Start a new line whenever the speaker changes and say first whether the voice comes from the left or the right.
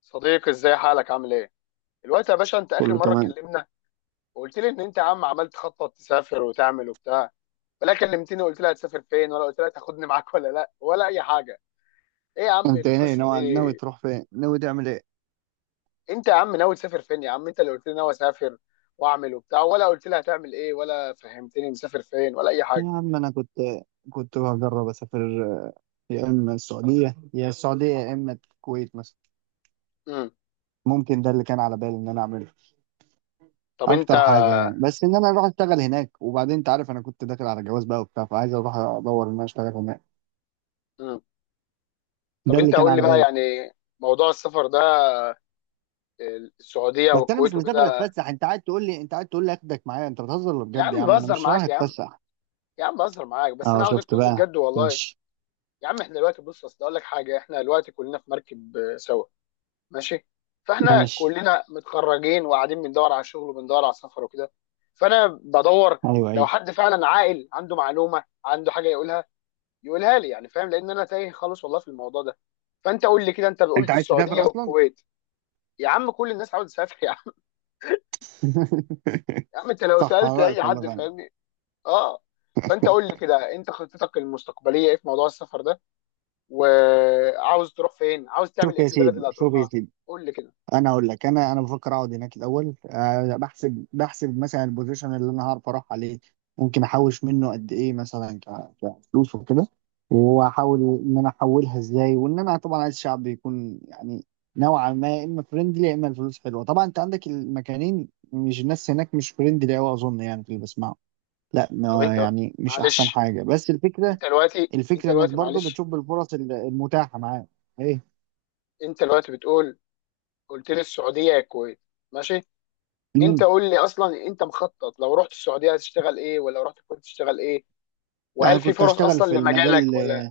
left: صديقي ازاي حالك عامل ايه؟ دلوقتي يا باشا انت اخر
right: كله
left: مره
right: تمام.
left: اتكلمنا وقلت لي ان انت يا عم عمال تخطط تسافر وتعمل وبتاع ولا كلمتني وقلت لي هتسافر فين ولا قلت لي هتاخدني معاك ولا لا ولا اي حاجه. ايه يا عم
right: انت ايه،
left: القصه دي؟
right: ناوي تروح فين، ناوي تعمل ايه؟
left: انت يا عم ناوي تسافر فين يا عم؟ انت اللي قلت لي ناوي اسافر واعمل وبتاع، ولا قلت لي هتعمل ايه ولا فهمتني مسافر فين ولا اي حاجه.
right: يا عم، انا كنت بجرب اسافر. يا اما السعوديه يا اما الكويت مثلا.
left: امم
right: ممكن ده اللي كان على بالي ان انا اعمله،
left: طب انت
right: اكتر حاجه يعني. بس ان انا اروح اشتغل هناك، وبعدين انت عارف انا كنت داخل على جواز بقى وبتاع، فعايز اروح ادور ان انا اشتغل هناك.
left: امم طب
right: ده اللي
left: انت
right: كان
left: قول لي
right: على
left: بقى
right: بالي.
left: يعني موضوع السفر ده. آه، السعوديه
right: بس انا مش
left: والكويت
right: مسافر
left: وكده.
right: اتفسح. انت قاعد تقول لي اخدك معايا؟ انت بتهزر ولا
left: يا
right: بجد؟ يا
left: عم
right: عم، انا
left: بهزر
right: مش رايح
left: معاك يا عم،
right: اتفسح.
left: يا عم بهزر معاك، بس
right: اه،
left: انا عاوزك
right: شفت
left: تقول لي
right: بقى.
left: بجد والله.
right: ماشي
left: يا عم احنا دلوقتي، بص اصل اقول لك حاجه، احنا دلوقتي كلنا في مركب آه، سوا. ماشي. فاحنا
right: ماشي.
left: كلنا متخرجين وقاعدين بندور على شغل وبندور على سفر وكده، فانا بدور
right: ايوه
left: لو
right: ايوه،
left: حد فعلا عاقل عنده معلومه عنده حاجه يقولها، يقولها لي يعني، فاهم؟ لان انا تايه خالص والله في الموضوع ده. فانت قول لي كده، انت
right: انت
left: قلت
right: عايز تسافر
left: السعوديه
right: اصلا؟
left: والكويت. يا عم كل الناس عاوز تسافر يا عم، يا عم انت لو
right: صح، على
left: سالت اي
right: رأيك والله
left: حد
right: فعلا.
left: فاهمني. اه. فانت قول لي كده، انت خطتك المستقبليه ايه في موضوع السفر ده؟ وعاوز تروح فين؟ عاوز تعمل
right: شوف
left: ايه
right: يا
left: في البلد
right: سيدي،
left: اللي
right: شوف يا
left: هتروحها؟
right: سيدي.
left: قول لي كده.
right: انا اقول لك، انا بفكر اقعد هناك الاول، بحسب مثلا البوزيشن اللي انا هعرف اروح عليه. ممكن احوش منه قد ايه، مثلا كفلوس وكده. واحاول ان انا احولها ازاي، وان انا طبعا عايز شعب يكون يعني نوعا ما يا اما فريندلي يا اما الفلوس حلوه. طبعا انت عندك المكانين. مش الناس هناك مش فريندلي قوي اظن، يعني في اللي بسمعه. لا،
left: طب
right: يعني مش احسن
left: معلش
right: حاجه، بس الفكره،
left: انت دلوقتي انت
right: الفكره انك
left: دلوقتي
right: برضو
left: معلش
right: بتشوف الفرص المتاحه معاك. ايه.
left: انت دلوقتي بتقول قلت لي السعوديه يا الكويت. ماشي. انت
right: مم.
left: قول لي اصلا، انت مخطط لو رحت السعوديه هتشتغل ايه، ولا رحت الكويت تشتغل ايه؟
right: انا
left: وهل في
right: كنت
left: فرص
right: اشتغل
left: اصلا
right: في
left: لمجالك
right: المجال.
left: ولا؟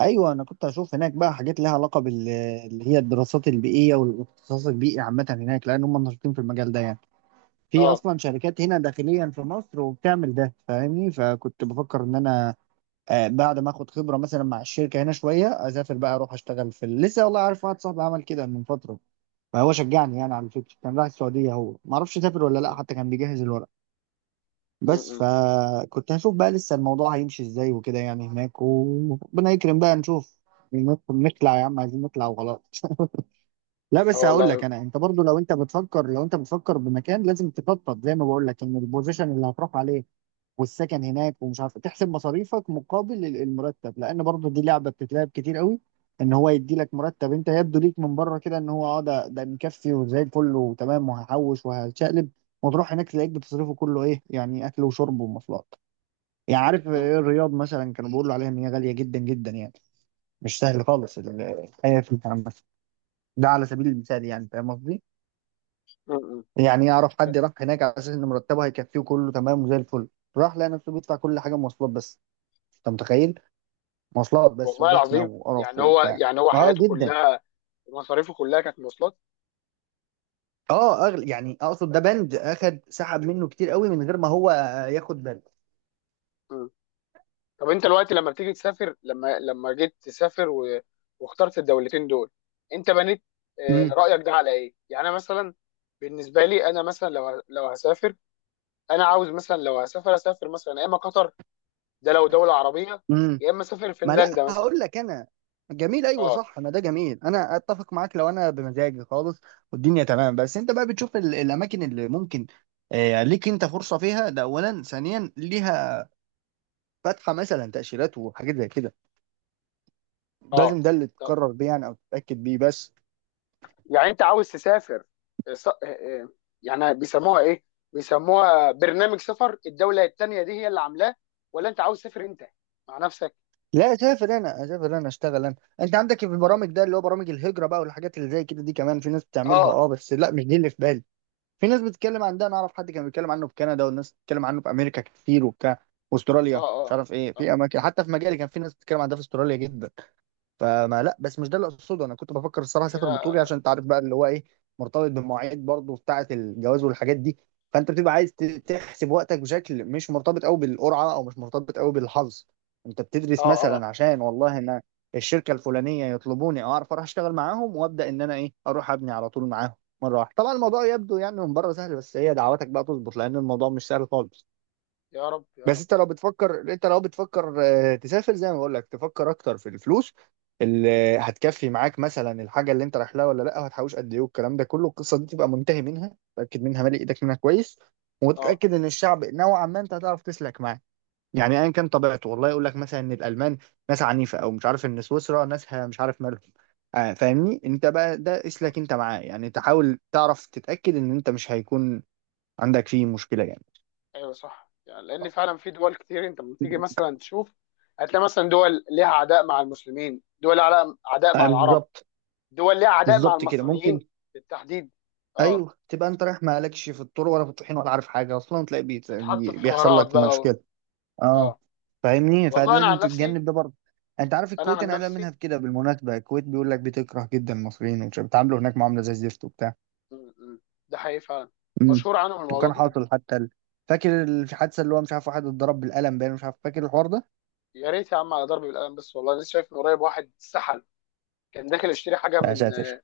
right: ايوه، انا كنت اشوف هناك بقى حاجات لها علاقه اللي هي الدراسات البيئيه والاختصاص البيئي عامه هناك، لان هم نشيطين في المجال ده يعني. في
left: اه.
right: اصلا شركات هنا داخليا في مصر وبتعمل ده، فاهمني، فكنت بفكر ان انا بعد ما اخد خبره مثلا مع الشركه هنا شويه، اسافر بقى، اروح اشتغل في لسه والله عارف. واحد صاحبي عمل كده من فتره، فهو شجعني يعني. على فكره كان رايح السعوديه، هو ما اعرفش سافر ولا لا،
left: م-
right: حتى كان بيجهز الورق.
left: م-
right: بس
left: م.
right: فكنت هشوف بقى لسه الموضوع هيمشي ازاي وكده يعني هناك، وربنا يكرم بقى نشوف. نطلع يا عم، عايزين نطلع وخلاص. لا
left: اه
right: بس هقول لك
left: والله.
right: انا، انت برضو لو انت بتفكر بمكان لازم تخطط، زي ما بقول لك، ان البوزيشن اللي هتروح عليه والسكن هناك ومش عارف، تحسب مصاريفك مقابل المرتب، لان برضو دي لعبه بتتلعب كتير قوي. ان هو يدي لك مرتب انت يبدو ليك من بره كده ان هو ده مكفي وزي الفل وتمام، وهحوش وهشقلب، وتروح هناك تلاقيك بتصرفه كله، ايه يعني، اكل وشرب ومواصلات. يعني عارف
left: م-
right: إيه، الرياض مثلا كانوا بيقولوا عليها ان هي غاليه جدا جدا يعني. مش سهل خالص الحياه في، مثلا. ده على سبيل المثال يعني، فاهم قصدي؟
left: م- م.
right: يعني اعرف حد راح هناك على اساس ان مرتبه هيكفيه كله تمام وزي الفل، راح لقى نفسه بيدفع كل حاجه، مواصلات بس. انت متخيل؟ مواصلات بس،
left: والله
right: وزحمه
left: العظيم.
right: وقرف
left: يعني هو،
right: وبتاع.
left: يعني هو
right: اه،
left: حياته
right: جدا.
left: كلها، مصاريفه كلها كانت مواصلات.
right: اه، اغلى يعني اقصد، ده بند اخد سحب منه كتير قوي من غير ما هو ياخد باله.
left: م. طب انت دلوقتي لما جيت تسافر و... واخترت الدولتين دول، انت بنيت آه، رأيك ده على ايه؟ يعني انا مثلا، بالنسبه لي انا مثلا لو لو هسافر، انا عاوز مثلا لو هسافر اسافر مثلا يا اما قطر، ده لو دولة عربية،
right: امم.
left: يا اما اسافر
right: ما لا
left: فنلندا مثلا.
right: هقول لك انا. جميل، ايوه
left: اه
right: صح، ما ده جميل، انا اتفق معاك لو انا بمزاجي خالص والدنيا تمام. بس انت بقى بتشوف الاماكن اللي ممكن ليك انت فرصه فيها. ده اولا. ثانيا، ليها فاتحه مثلا تاشيرات وحاجات زي كده. لازم
left: اه.
right: ده اللي
left: طب
right: تقرر بيه يعني او تتاكد بيه بس.
left: يعني انت عاوز تسافر آه، يعني بيسموها ايه، بيسموها برنامج سفر الدولة التانية دي هي اللي عاملاه، ولا انت عاوز تسافر انت مع نفسك؟
right: لا، اسافر انا، اسافر انا، اشتغل انا. انت عندك في
left: اه
right: البرامج، ده اللي هو برامج الهجره بقى والحاجات اللي زي كده، دي كمان في ناس بتعملها،
left: اه.
right: اه، بس لا، مش دي اللي في بالي. في ناس بتتكلم عن ده. انا اعرف حد كان بيتكلم عنه في كندا، والناس بتتكلم عنه في امريكا كتير وبتاع،
left: اه
right: واستراليا. مش
left: اه.
right: عارف ايه، في
left: آه.
right: اماكن، حتى في مجالي كان في ناس بتتكلم عن ده في استراليا جدا. فما لا، بس مش ده اللي اقصده. انا كنت بفكر الصراحه اسافر
left: يا.
right: بطولي، عشان انت عارف بقى، اللي هو ايه، مرتبط بالمواعيد برضه بتاعه الجواز والحاجات دي. فانت بتبقى عايز
left: مم.
right: تحسب وقتك بشكل مش مرتبط قوي بالقرعه، او مش مرتبط قوي بالحظ. انت
left: اه
right: بتدرس
left: اه.
right: مثلا عشان والله ان الشركه الفلانيه يطلبوني، اعرف اروح اشتغل معاهم، وابدا ان انا ايه، اروح ابني على طول معاهم مره واحده. طبعا الموضوع يبدو يعني من بره سهل، بس هي دعواتك بقى تظبط، لان الموضوع مش سهل خالص.
left: يا رب يا
right: بس
left: رب.
right: انت لو بتفكر تسافر، زي ما بقول لك، تفكر اكتر في الفلوس اللي هتكفي معاك، مثلا الحاجه اللي انت رايح لها ولا لا، وهتحوش قد ايه، والكلام ده كله، القصه دي تبقى منتهي منها، تاكد منها، مالي ايدك منها كويس.
left: اه
right: وتتاكد ان الشعب نوعا ما انت هتعرف تسلك معاه، يعني ايا كان طبيعته. والله يقول لك مثلا ان الالمان ناس عنيفه، او مش عارف ان سويسرا ناسها مش عارف مالهم. فاهمني. انت بقى ده
left: اه.
right: اسلك انت معاه يعني، تحاول تعرف، تتاكد ان انت مش هيكون عندك فيه مشكله يعني.
left: ايوه صح، يعني لان فعلا في دول كتير انت لما تيجي مثلا تشوف، هتلاقي مثلا دول ليها عداء مع المسلمين، دول لها عداء مع العرب،
right: بالظبط.
left: دول ليها عداء مع
right: بالظبط كده ممكن.
left: المصريين بالتحديد. اه.
right: ايوه، تبقى انت رايح مالكش في الطرق ولا في الطحين ولا عارف حاجه اصلا، تلاقي بيت
left: تتحط في
right: بيحصل
left: حوارات
right: لك
left: بقى و...
right: مشكله. اه
left: اه
right: فاهمني،
left: والله. انا عن
right: فلازم
left: نفسي،
right: تتجنب ده برضه. انت عارف
left: انا
right: الكويت
left: عن
right: انا قلقان منها
left: نفسي،
right: في كده، بالمناسبه. الكويت بيقول لك بتكره جدا المصريين ومش بيتعاملوا هناك معامله زي الزفت وبتاع.
left: مم، مم. ده حقيقي فعلا،
right: امم.
left: مشهور عنهم الموضوع
right: وكان
left: ده جدا.
right: حاصل حتى فاكر الحادثه اللي هو مش عارف، واحد اتضرب بالقلم باين، مش عارف، فاكر الحوار ده؟
left: يا ريت يا عم على ضرب بالقلم بس، والله لسه شايف من قريب واحد سحل، كان داخل يشتري حاجه
right: يا
left: من،
right: ساتر.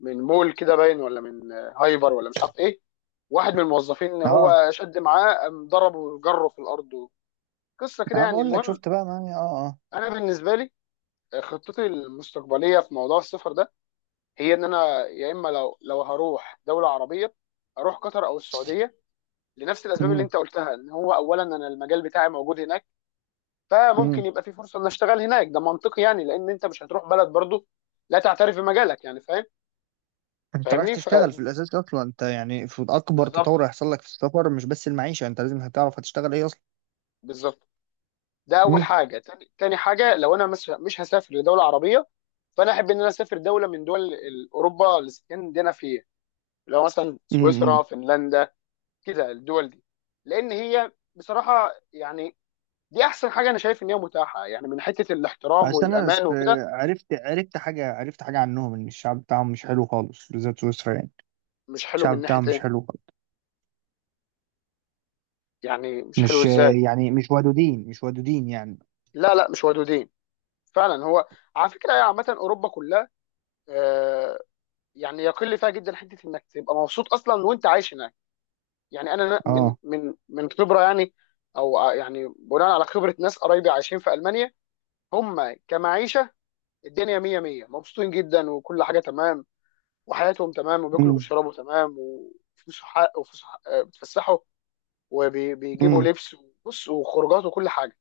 left: من مول كده باين ولا من هايبر ولا مش عارف ايه، واحد من الموظفين ان
right: اه،
left: هو شد معاه قام ضربه وجره في الارض. قصه كده
right: انا
left: يعني،
right: بقول لك،
left: المهم
right: شفت بقى معايا، اه اه.
left: انا بالنسبه لي خطتي المستقبليه في موضوع السفر ده، هي ان انا يا اما لو هروح دوله عربيه اروح قطر او السعوديه لنفس الاسباب اللي انت قلتها، ان هو اولا انا المجال بتاعي موجود هناك، فممكن
right: امم.
left: يبقى في فرصه ان اشتغل هناك. ده منطقي يعني، لان انت مش هتروح بلد برضو لا تعترف بمجالك، يعني فاهم
right: انت رايح
left: فاهمني. ف
right: تشتغل في الاساس اصلا انت يعني، في اكبر
left: بالظبط،
right: تطور هيحصل لك في السفر، مش بس المعيشه. انت لازم هتعرف هتشتغل ايه اصلا.
left: بالظبط. ده اول
right: امم
left: حاجه. تاني, تاني حاجه، لو انا مش هسافر لدوله عربيه، فانا احب ان انا اسافر دوله من دول اوروبا الاسكندنافيه، اللي هو مثلا سويسرا،
right: امم.
left: فنلندا، كده الدول دي. لان هي بصراحه يعني، دي احسن حاجه انا شايف ان هي متاحه، يعني من حته الاحترام
right: عشان انا
left: والامان وكده.
right: عرفت حاجه عنهم ان الشعب بتاعهم مش حلو خالص، بالذات سويسرا يعني.
left: مش حلو من
right: الشعب
left: ناحيه
right: بتاعهم مش
left: ايه؟
right: حلو خالص.
left: يعني مش حلو
right: مش
left: ازاي؟
right: يعني مش ودودين، مش ودودين يعني.
left: لا لا مش ودودين فعلا. هو على فكره هي عامه اوروبا كلها، آه، يعني يقل فيها جدا حته انك تبقى مبسوط اصلا وانت عايش هناك. يعني انا من
right: اه.
left: من من خبره يعني، او يعني بناء على خبره ناس قرايبي عايشين في المانيا. هم كمعيشه الدنيا مية مية، مبسوطين جدا وكل حاجه تمام، وحياتهم تمام، وبياكلوا
right: امم.
left: وبيشربوا تمام، وفلوسهم حق، وفلوسهم حق آه، بيتفسحوا وبيجيبوا
right: امم.
left: لبس وبص وخروجات وكل حاجه.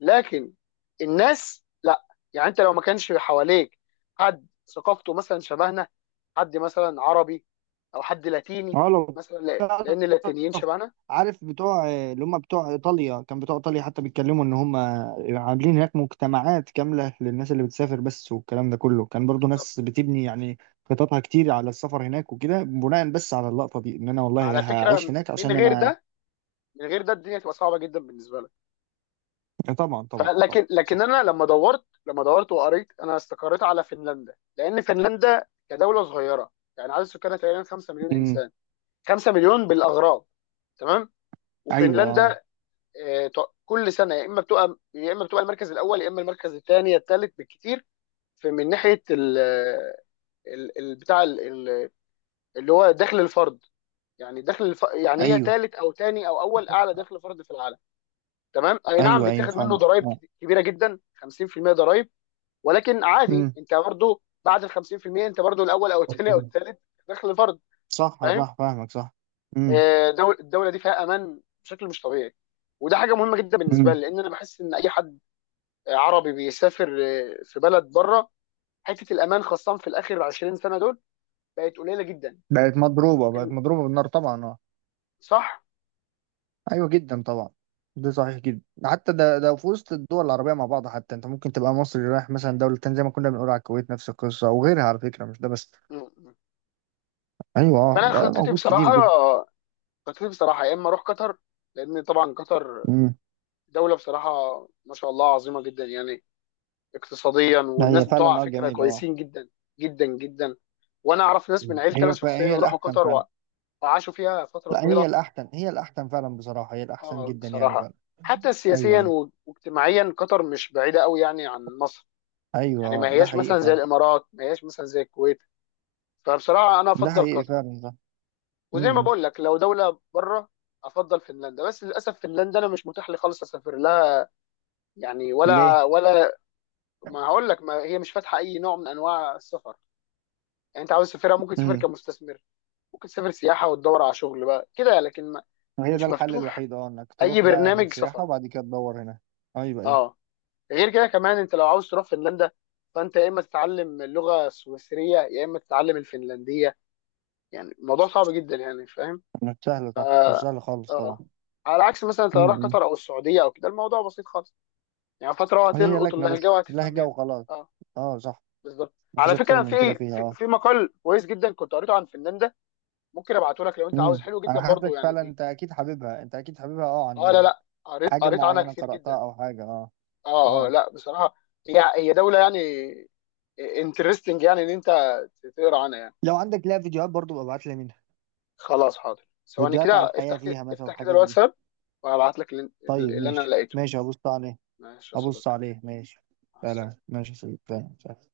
left: لكن الناس لا. يعني انت لو ما كانش حواليك حد ثقافته مثلا شبهنا، حد مثلا عربي، او حد لاتيني
right: اه. لو
left: مثلا، لان اللاتينيين شبهنا.
right: عارف بتوع اللي هم بتوع ايطاليا، كان بتوع ايطاليا حتى بيتكلموا ان هم عاملين هناك مجتمعات كامله للناس اللي بتسافر بس. والكلام ده كله كان برضو، ناس بتبني يعني خططها كتير على السفر هناك وكده، بناء بس على اللقطه دي ان انا والله
left: على
right: هعيش
left: فكره
right: هناك
left: من
right: عشان
left: غير
right: انا.
left: ده، من غير ده الدنيا تبقى صعبه جدا بالنسبه لك.
right: طبعا طبعا طبعا،
left: فلكن، لكن
right: صح.
left: انا لما دورت، لما دورت وقريت، انا استقريت على فنلندا، لان فنلندا كدوله صغيره، يعني عدد سكانها تقريبا 5 مليون
right: امم.
left: انسان، 5 مليون بالاغراب. تمام.
right: ايوه. آه.
left: وفنلندا آه، كل سنه يا اما بتبقى، يا اما بتبقى المركز الاول، يا اما المركز الثاني الثالث بالكثير، في من ناحيه ال ال- بتاع ال- ال- اللي هو دخل الفرد. يعني دخل يعني هي
right: ايوه
left: ثالث او ثاني او اول اعلى دخل فرد في العالم. تمام. اي نعم
right: ايوه ايوه،
left: بيتاخد منه
right: فاهمك،
left: ضرائب
right: اه.
left: كبيره جدا، 50% ضرائب، ولكن عادي
right: امم.
left: انت برضو بعد ال 50% انت برضو الاول او الثاني او الثالث دخل فرد.
right: صح
left: فاهم.
right: صح، فاهمك، صح. امم.
left: آه، دول الدوله دي فيها امان بشكل مش طبيعي، وده حاجه مهمه جدا بالنسبه
right: امم.
left: لي، لان انا بحس ان اي حد عربي بيسافر آه، في بلد بره، حته الامان خاصه في الاخر 20 سنه دول بقت قليله جدا.
right: بقت مضروبه بالنار طبعا، اه.
left: صح.
right: ايوه، جدا طبعا. ده صحيح جدا، حتى ده في وسط الدول العربيه مع بعض. حتى انت ممكن تبقى مصري رايح مثلا دوله تانية، زي ما كنا بنقول على الكويت، نفس القصه وغيرها على فكره، مش ده بس.
left: م- م.
right: ايوه،
left: فانا
right: ده
left: خطتي
right: موجود كتير
left: بصراحه،
right: جدا.
left: خطتي بصراحه يا اما اروح قطر، لان طبعا قطر
right: امم.
left: دولة بصراحة ما شاء الله عظيمة جدا يعني، اقتصاديا، والناس
right: هي
left: بتوع على
right: فعلا، اه،
left: فكرة
right: جميل، اه.
left: كويسين جدا، جدا جدا. وانا اعرف ناس من عيلتي انا شخصيا
right: هي
left: راحوا
right: الاحسن
left: قطر
right: فعلا.
left: وعاشوا فيها فترة
right: لا، هي
left: طويلة.
right: الاحسن، هي الاحسن فعلا بصراحه، هي الاحسن
left: اه
right: جدا يعني
left: بصراحة،
right: فعلا.
left: حتى
right: ايوه
left: سياسيا
right: ايوه
left: واجتماعيا قطر مش بعيدة قوي يعني عن مصر.
right: ايوه،
left: يعني ما
right: ده
left: هياش
right: حقيقي
left: مثلا زي
right: فعلا،
left: الامارات، ما هياش مثلا زي الكويت. فبصراحة انا
right: ده
left: افضل
right: حقيقي
left: قطر.
right: فعلا ده.
left: وزي ما
right: امم.
left: بقول لك لو دولة بره، افضل فنلندا. بس للاسف فنلندا انا مش متاح لي خالص اسافر لها، يعني
right: ليه؟
left: ولا ولا. ما هقول لك، ما هي مش فاتحه اي نوع من انواع السفر. يعني انت عاوز تسافرها ممكن تسافر
right: امم.
left: كمستثمر، ممكن تسافر سياحه وتدور على شغل بقى كده، لكن ما
right: هي ده
left: مش
right: الحل
left: مفتوح
right: الوحيد، اه، انك
left: اي
right: تروح بقى هناك
left: برنامج
right: سياحه
left: سفر.
right: وبعد كده تدور هنا. ايوه ايوه.
left: اه. غير كده كمان، انت لو عاوز تروح فنلندا، فانت يا اما تتعلم اللغه السويسريه، يا اما تتعلم الفنلنديه. يعني الموضوع صعب جدا يعني، فاهم؟
right: مش سهلة،
left: ف
right: صح، مش سهلة خالص طبعا.
left: اه. على عكس مثلا انت لو رايح
right: امم.
left: قطر او السعوديه او كده، الموضوع بسيط خالص، يعني فتره
right: هي
left: وهتلقط
right: لكنة
left: اللهجه
right: بس،
left: وهتفهم
right: لهجة
left: يعني.
right: وخلاص.
left: اه.
right: اه، صح.
left: بالظبط.
right: مفيش
left: على
right: أكتر
left: فكره
right: من كده
left: في
right: فيها،
left: في,
right: اه.
left: في مقال كويس جدا كنت قريته عن فنان ده، ممكن ابعته لك لو انت عاوز،
right: امم.
left: حلو جدا
right: أنا
left: برضو
right: حاسسك
left: يعني
right: فعلا، أنت أكيد حاببها، اه.
left: اه لا
right: عن
left: لا، قريت
right: حاجة
left: قريت عنها
right: معينة
left: كتير جدا.
right: قرأتها؟ أو حاجة، اه.
left: اه اه
right: اه،
left: لا بصراحه، هي هي دوله يعني انترستنج يعني ان انت تقرا عنها يعني.
right: لو عندك لها فيديوهات برضو، ببقى ابعت لي منها.
left: خلاص حاضر ثواني، كده
right: فيديوهات على الحياة
left: افتح كده
right: فيها مثلا،
left: افتح كده
right: الحاجات دي.
left: الواتساب وهبعت لك اللي,
right: طيب
left: اللي انا
right: ماشي
left: لقيته.
right: ماشي، هبص عليه.
left: ماشي يا
right: هبص
left: صديقي.
right: عليه، ماشي.
left: مع السلامه.
right: فعلا ماشي يا سيدي. فعلا فعلا.